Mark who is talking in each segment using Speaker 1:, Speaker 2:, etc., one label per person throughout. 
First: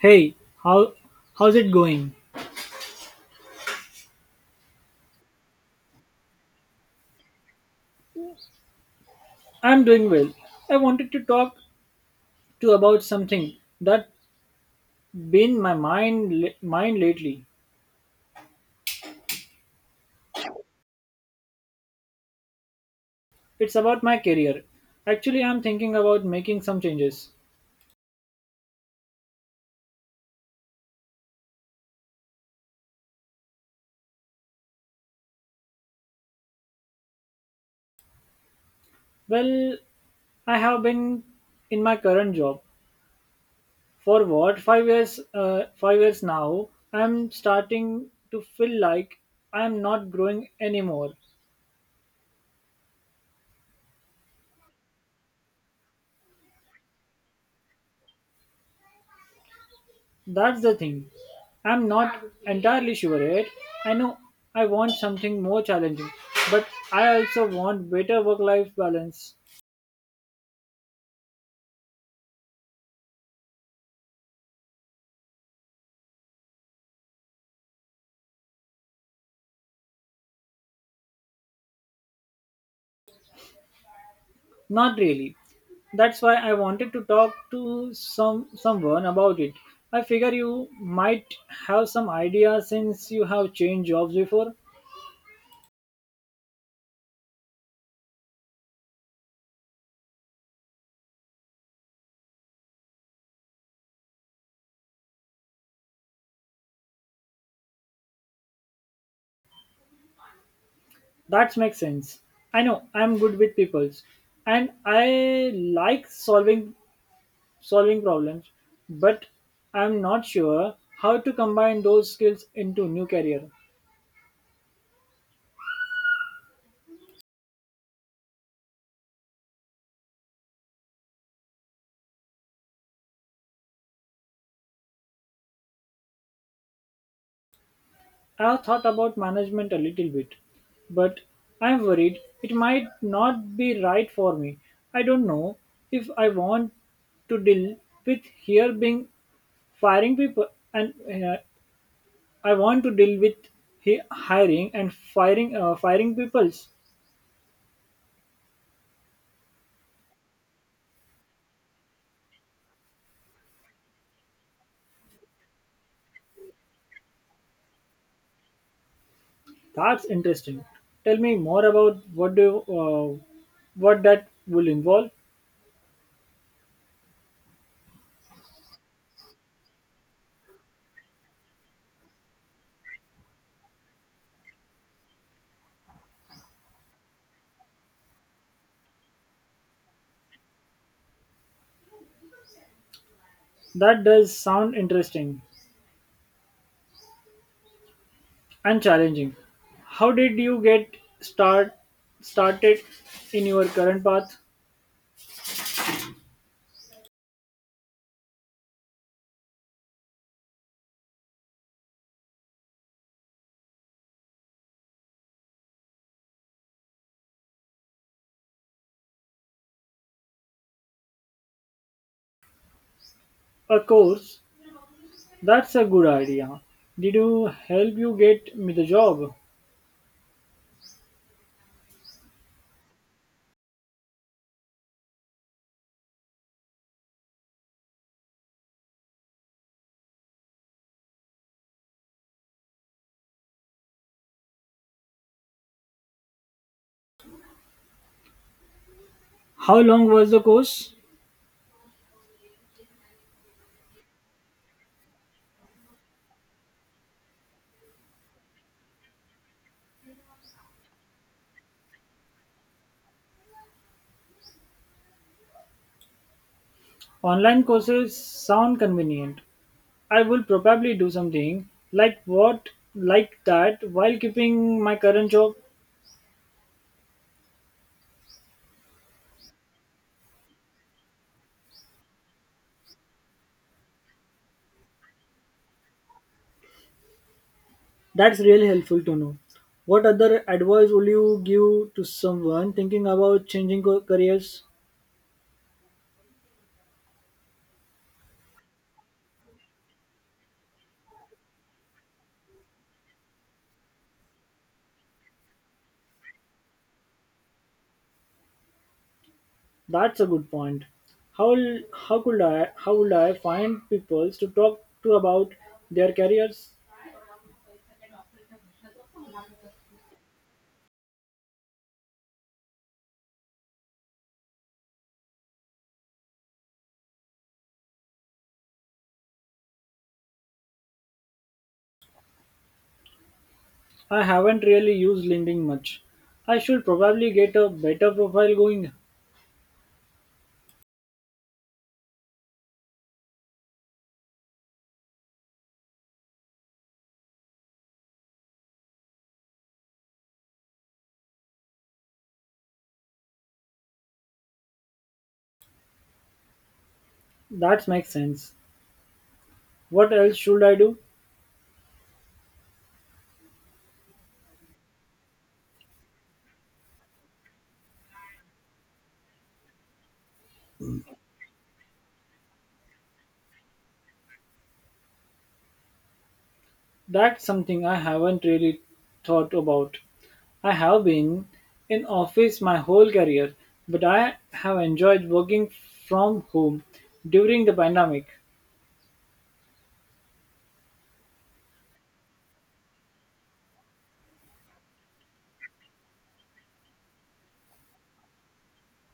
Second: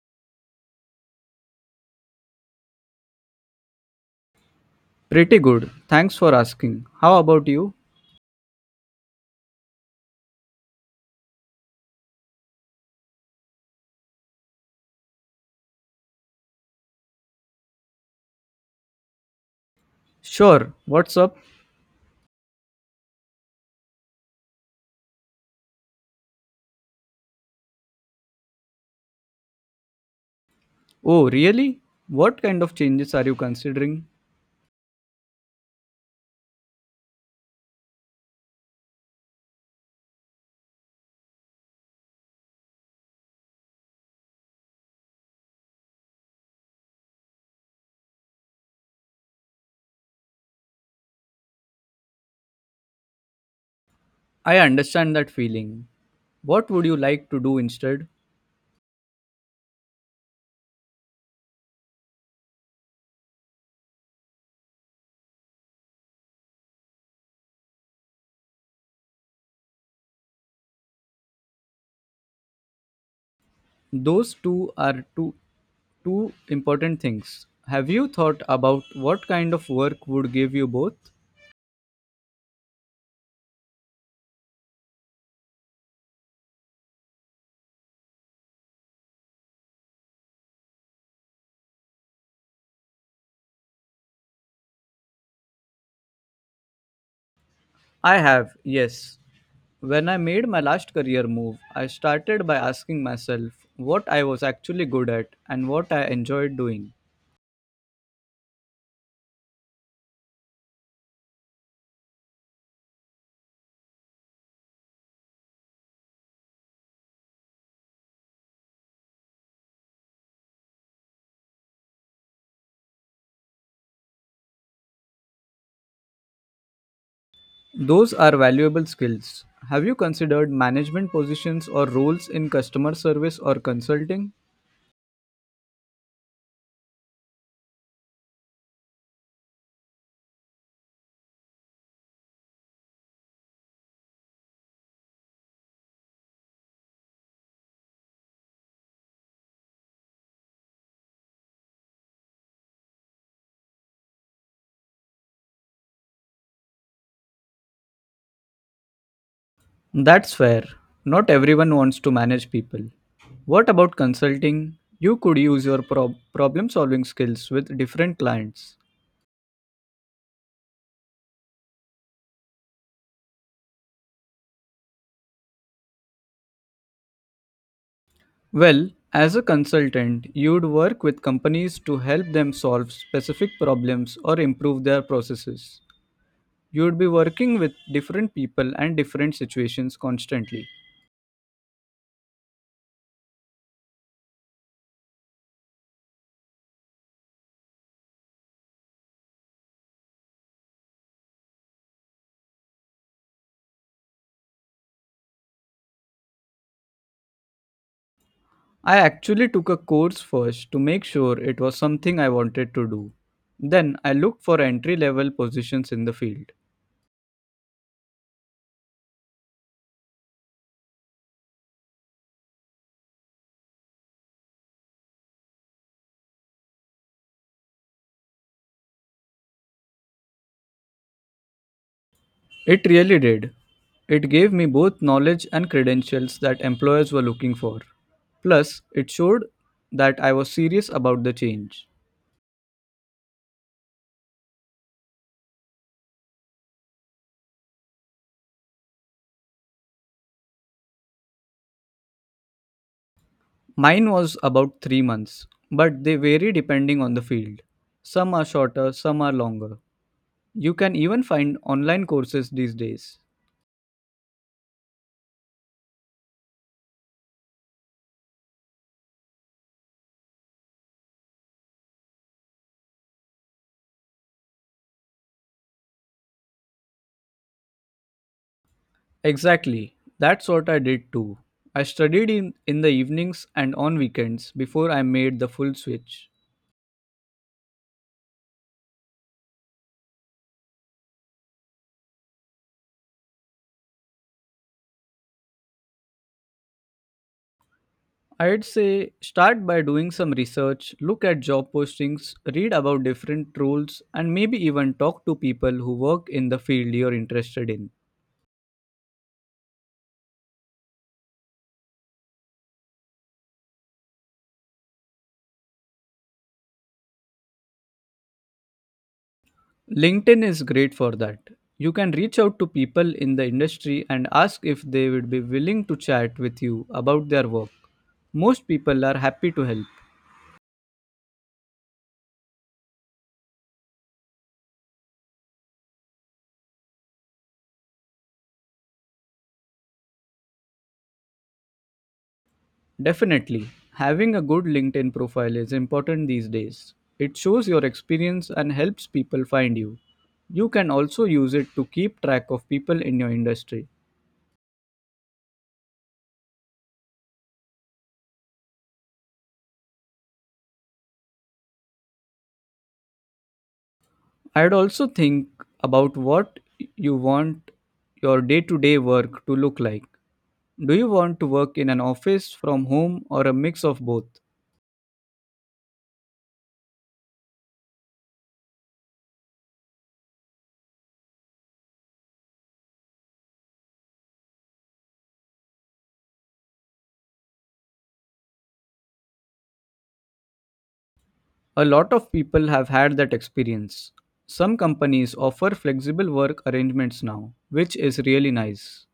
Speaker 1: Hey, how how's it going?
Speaker 2: Pretty good. Thanks for asking. How about you?
Speaker 1: I'm doing well. I wanted to talk to about something that been my mind mind lately.
Speaker 2: Sure. What's up?
Speaker 1: It's about my career. Actually, I'm thinking about making some changes.
Speaker 2: Oh, really? What kind of changes are you considering?
Speaker 1: Well, I have been in my current job for what 5 years 5 years now. I'm starting to feel like I'm not growing anymore.
Speaker 2: I understand that feeling. What would you like to do instead?
Speaker 1: That's the thing. I'm not entirely sure yet. I know I want something more challenging, but I also want better work life balance.
Speaker 2: Those two are two important things. Have you thought about what kind of work would give you both?
Speaker 1: Not really. That's why I wanted to talk to someone about it. I figure you might have some ideas since you have changed jobs before.
Speaker 2: I have. Yes. When I made my last career move, I started by asking myself what I was actually good at and what I enjoyed doing.
Speaker 1: That makes sense. I know I'm good with peoples and I like solving problems, but I'm not sure how to combine those skills into new career.
Speaker 2: Those are valuable skills. Have you considered management positions or roles in customer service or consulting?
Speaker 1: I've thought about management a little bit, but I'm worried it might not be right for me. I don't know if I want to deal with here being firing people and I want to deal with hiring and firing firing peoples.
Speaker 2: That's fair. Not everyone wants to manage people. What about consulting? You could use your problem solving skills with different clients.
Speaker 1: That's interesting. Tell me more about what that will involve.
Speaker 2: Well, as a consultant, you'd work with companies to help them solve specific problems or improve their processes. You'd be working with different people and different situations constantly.
Speaker 1: That does sound interesting and challenging. How did you get start started in your current path?
Speaker 2: I actually took a course first to make sure it was something I wanted to do. Then I looked for entry level positions in the field.
Speaker 1: A course? That's a good idea. Did you help you get me the job?
Speaker 2: It really did. It gave me both knowledge and credentials that employers were looking for. Plus, it showed that I was serious about the change.
Speaker 1: How long was the course?
Speaker 2: Mine was about 3 months, but they vary depending on the field. Some are shorter, some are longer. You can even find online courses these days.
Speaker 1: Online courses sound convenient. I will probably do something like what like that while keeping my current job.
Speaker 2: Exactly. That's what I did too. I studied in the evenings and on weekends before I made the full switch.
Speaker 1: That's really helpful to know. What other advice will you give to someone thinking about changing careers?
Speaker 2: I'd say start by doing some research, look at job postings, read about different roles, and maybe even talk to people who work in the field you're interested in.
Speaker 1: That's a good point. How how would I find people to talk to about their careers?
Speaker 2: LinkedIn is great for that. You can reach out to people in the industry and ask if they would be willing to chat with you about their work. Most people are happy to help.
Speaker 1: I haven't really used LinkedIn much. I should probably get a better profile going.
Speaker 2: Definitely. Having a good LinkedIn profile is important these days. It shows your experience and helps people find you. You can also use it to keep track of people in your industry.
Speaker 1: That makes sense. What else should I do?
Speaker 2: I'd also think about what you want your day to day work to look like. Do you want to work in an office, from home, or a mix of both?
Speaker 1: That's something I haven't really thought about. I have been in office my whole career, but I have enjoyed working from home during the pandemic.
Speaker 2: A lot of people have had that experience. Some companies offer flexible work arrangements now, which is really nice.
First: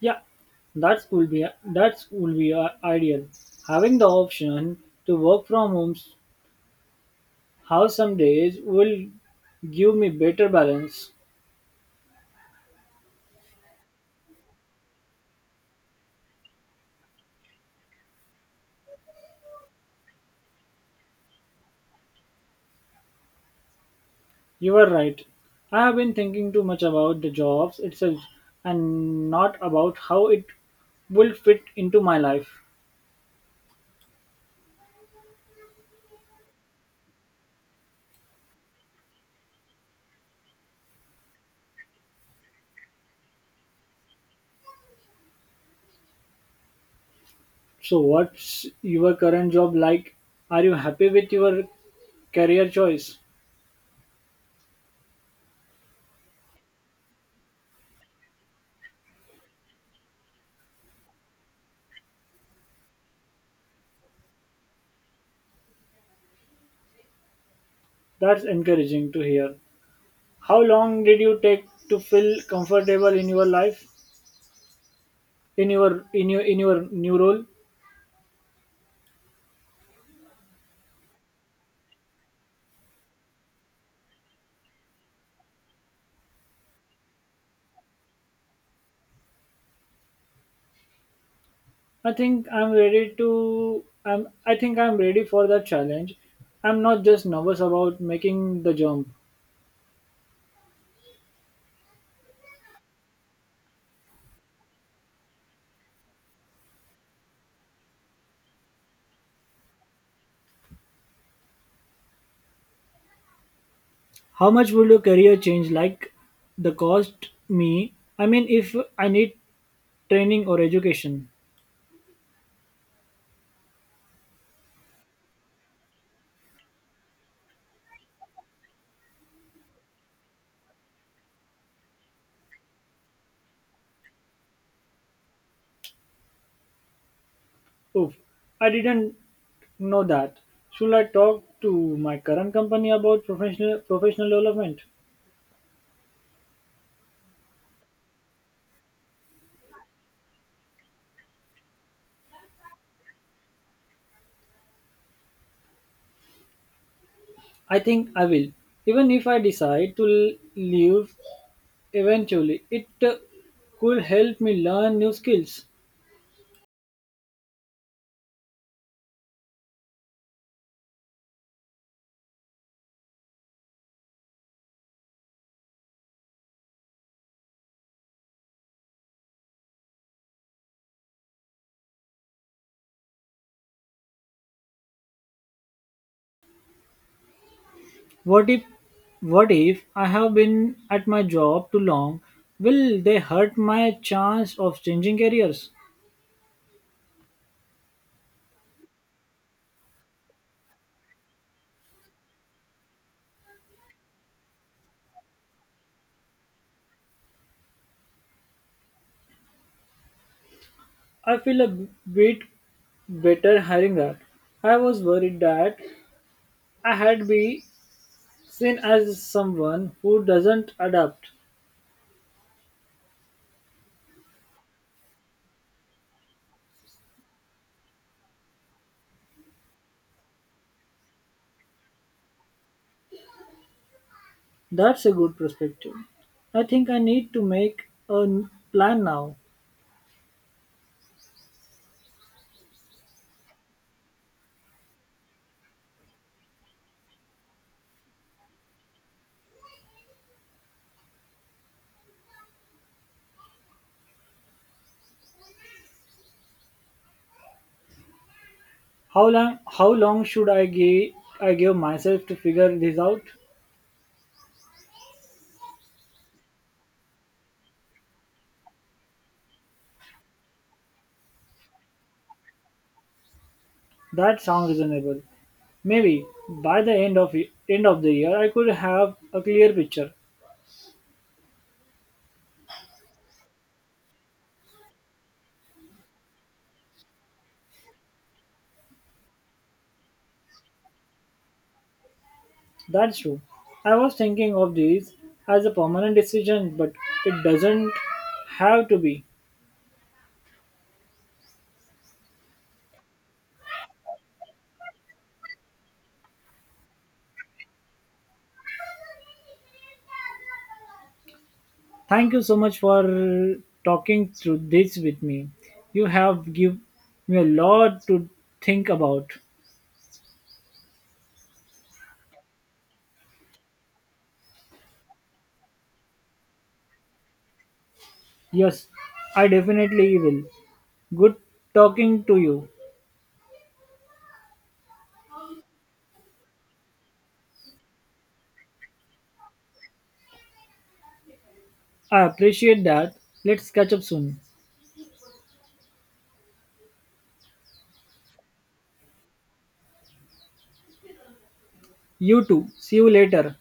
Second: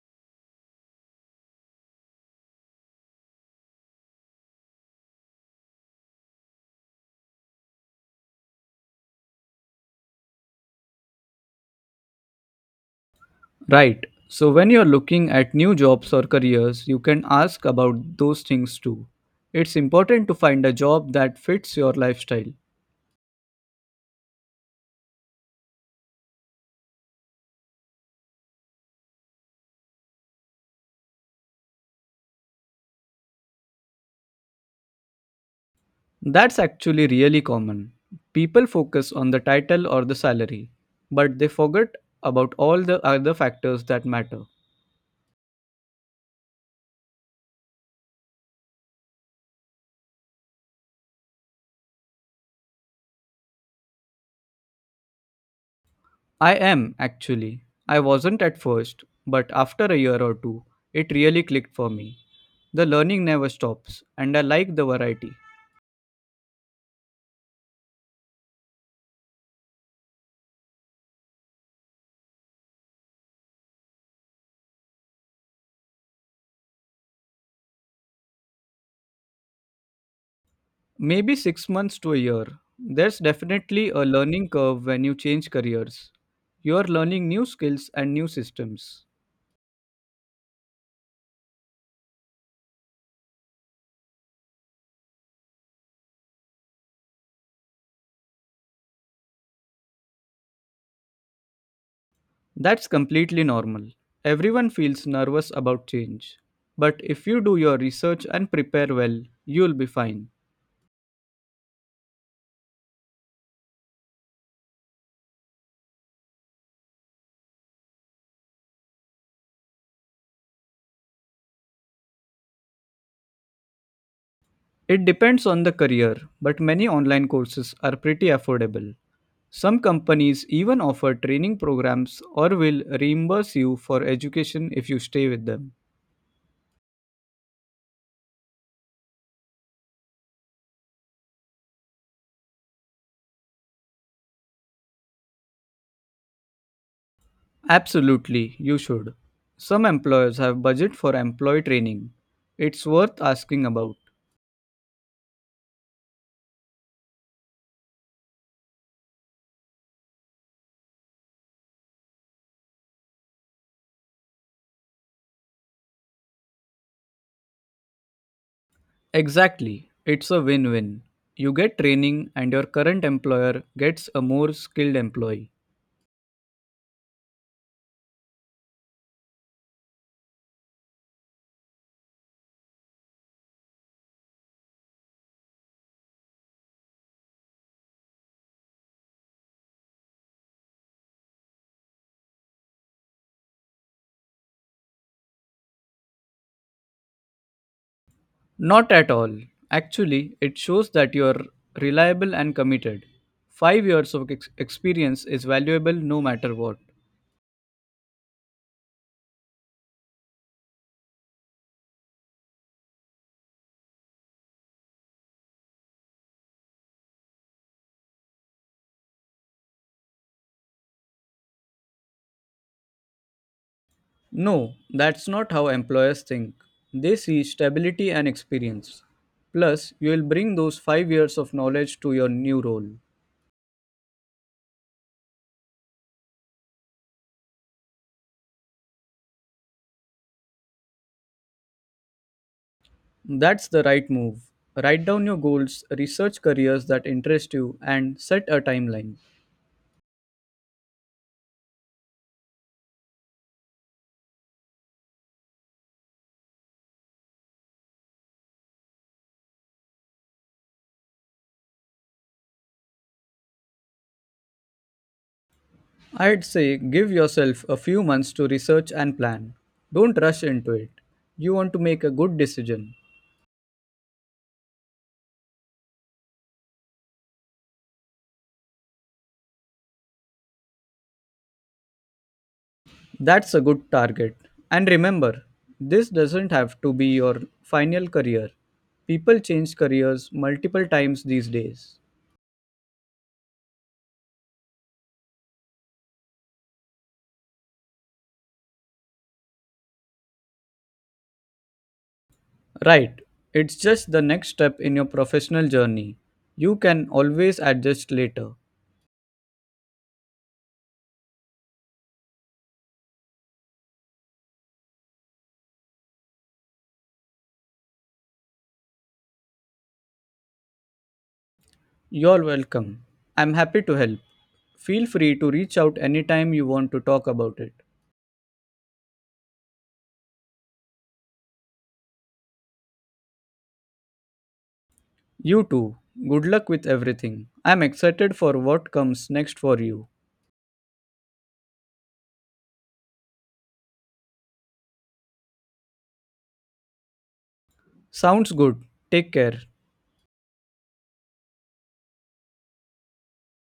Speaker 1: Yeah, that's would be that's would be ideal. Having the option to work from home, house some days will give me better balance.
Speaker 2: Right. So when you're looking at new jobs or careers, you can ask about those things too. It's important to find a job that fits your lifestyle.
Speaker 1: You are right. I have been thinking too much about the jobs itself and not about how it will fit into my life.
Speaker 2: That's actually really common. People focus on the title or the salary, but they forget about all the other factors that matter.
Speaker 1: So, what's your current job like? Are you happy with your career choice?
Speaker 2: I am actually. I wasn't at first, but after a year or two, it really clicked for me. The learning never stops, and I like the variety.
Speaker 1: That's encouraging to hear. How long did you take to feel comfortable in your life? In your new role.
Speaker 2: Maybe 6 months to a year. There's definitely a learning curve when you change careers. You're learning new skills and new systems.
Speaker 1: I think I'm ready for that challenge. I'm not just nervous about making the jump.
Speaker 2: That's completely normal. Everyone feels nervous about change. But if you do your research and prepare well, you'll be fine.
Speaker 1: How much would your career change the cost me? I mean if I need training or education.
Speaker 2: It depends on the career, but many online courses are pretty affordable. Some companies even offer training programs or will reimburse you for education if you stay with them.
Speaker 1: Oof, I didn't know that. Should I talk to my current company about professional development?
Speaker 2: Absolutely, you should. Some employers have budget for employee training. It's worth asking about.
Speaker 1: I think I will. Even if I decide to leave eventually, it could help me learn new skills.
Speaker 2: Exactly, it's a win win. You get training, and your current employer gets a more skilled employee.
Speaker 1: What if what if I have been at my job too long? Will they hurt my chance of changing careers?
Speaker 2: Not at all. Actually, it shows that you're reliable and committed. 5 years of experience is valuable no matter what.
Speaker 1: I feel a bit better hearing that. I was worried that I had been seen as someone who doesn't adapt.
Speaker 2: No, that's not how employers think. They see stability and experience. Plus, you will bring those 5 years of knowledge to your new role.
Speaker 1: That's a good perspective. I think I need to make a plan now.
Speaker 2: That's the right move. Write down your goals, research careers that interest you, and set a timeline.
Speaker 1: How long should I give myself to figure this out?
Speaker 2: I'd say give yourself a few months to research and plan. Don't rush into it. You want to make a good decision.
Speaker 1: That sounds reasonable. Maybe by the end of end of the year I could have a clear picture.
Speaker 2: That's a good target. And remember, this doesn't have to be your final career. People change careers multiple times these days.
Speaker 1: That's true. I was thinking of this as a permanent decision, but it doesn't have to be.
Speaker 2: Right, it's just the next step in your professional journey. You can always adjust later.
Speaker 1: Thank you so much for talking through this with me. You have give me a lot to think about.
Speaker 2: You're welcome. I'm happy to help. Feel free to reach out anytime you want to talk about it.
Speaker 1: Yes, I definitely will. Good talking to you.
Speaker 2: You too. Good luck with everything. I'm excited for what comes next for you.
Speaker 1: I appreciate that. Let's catch up soon.
Speaker 2: Sounds good. Take care.
Speaker 1: You too. See you later.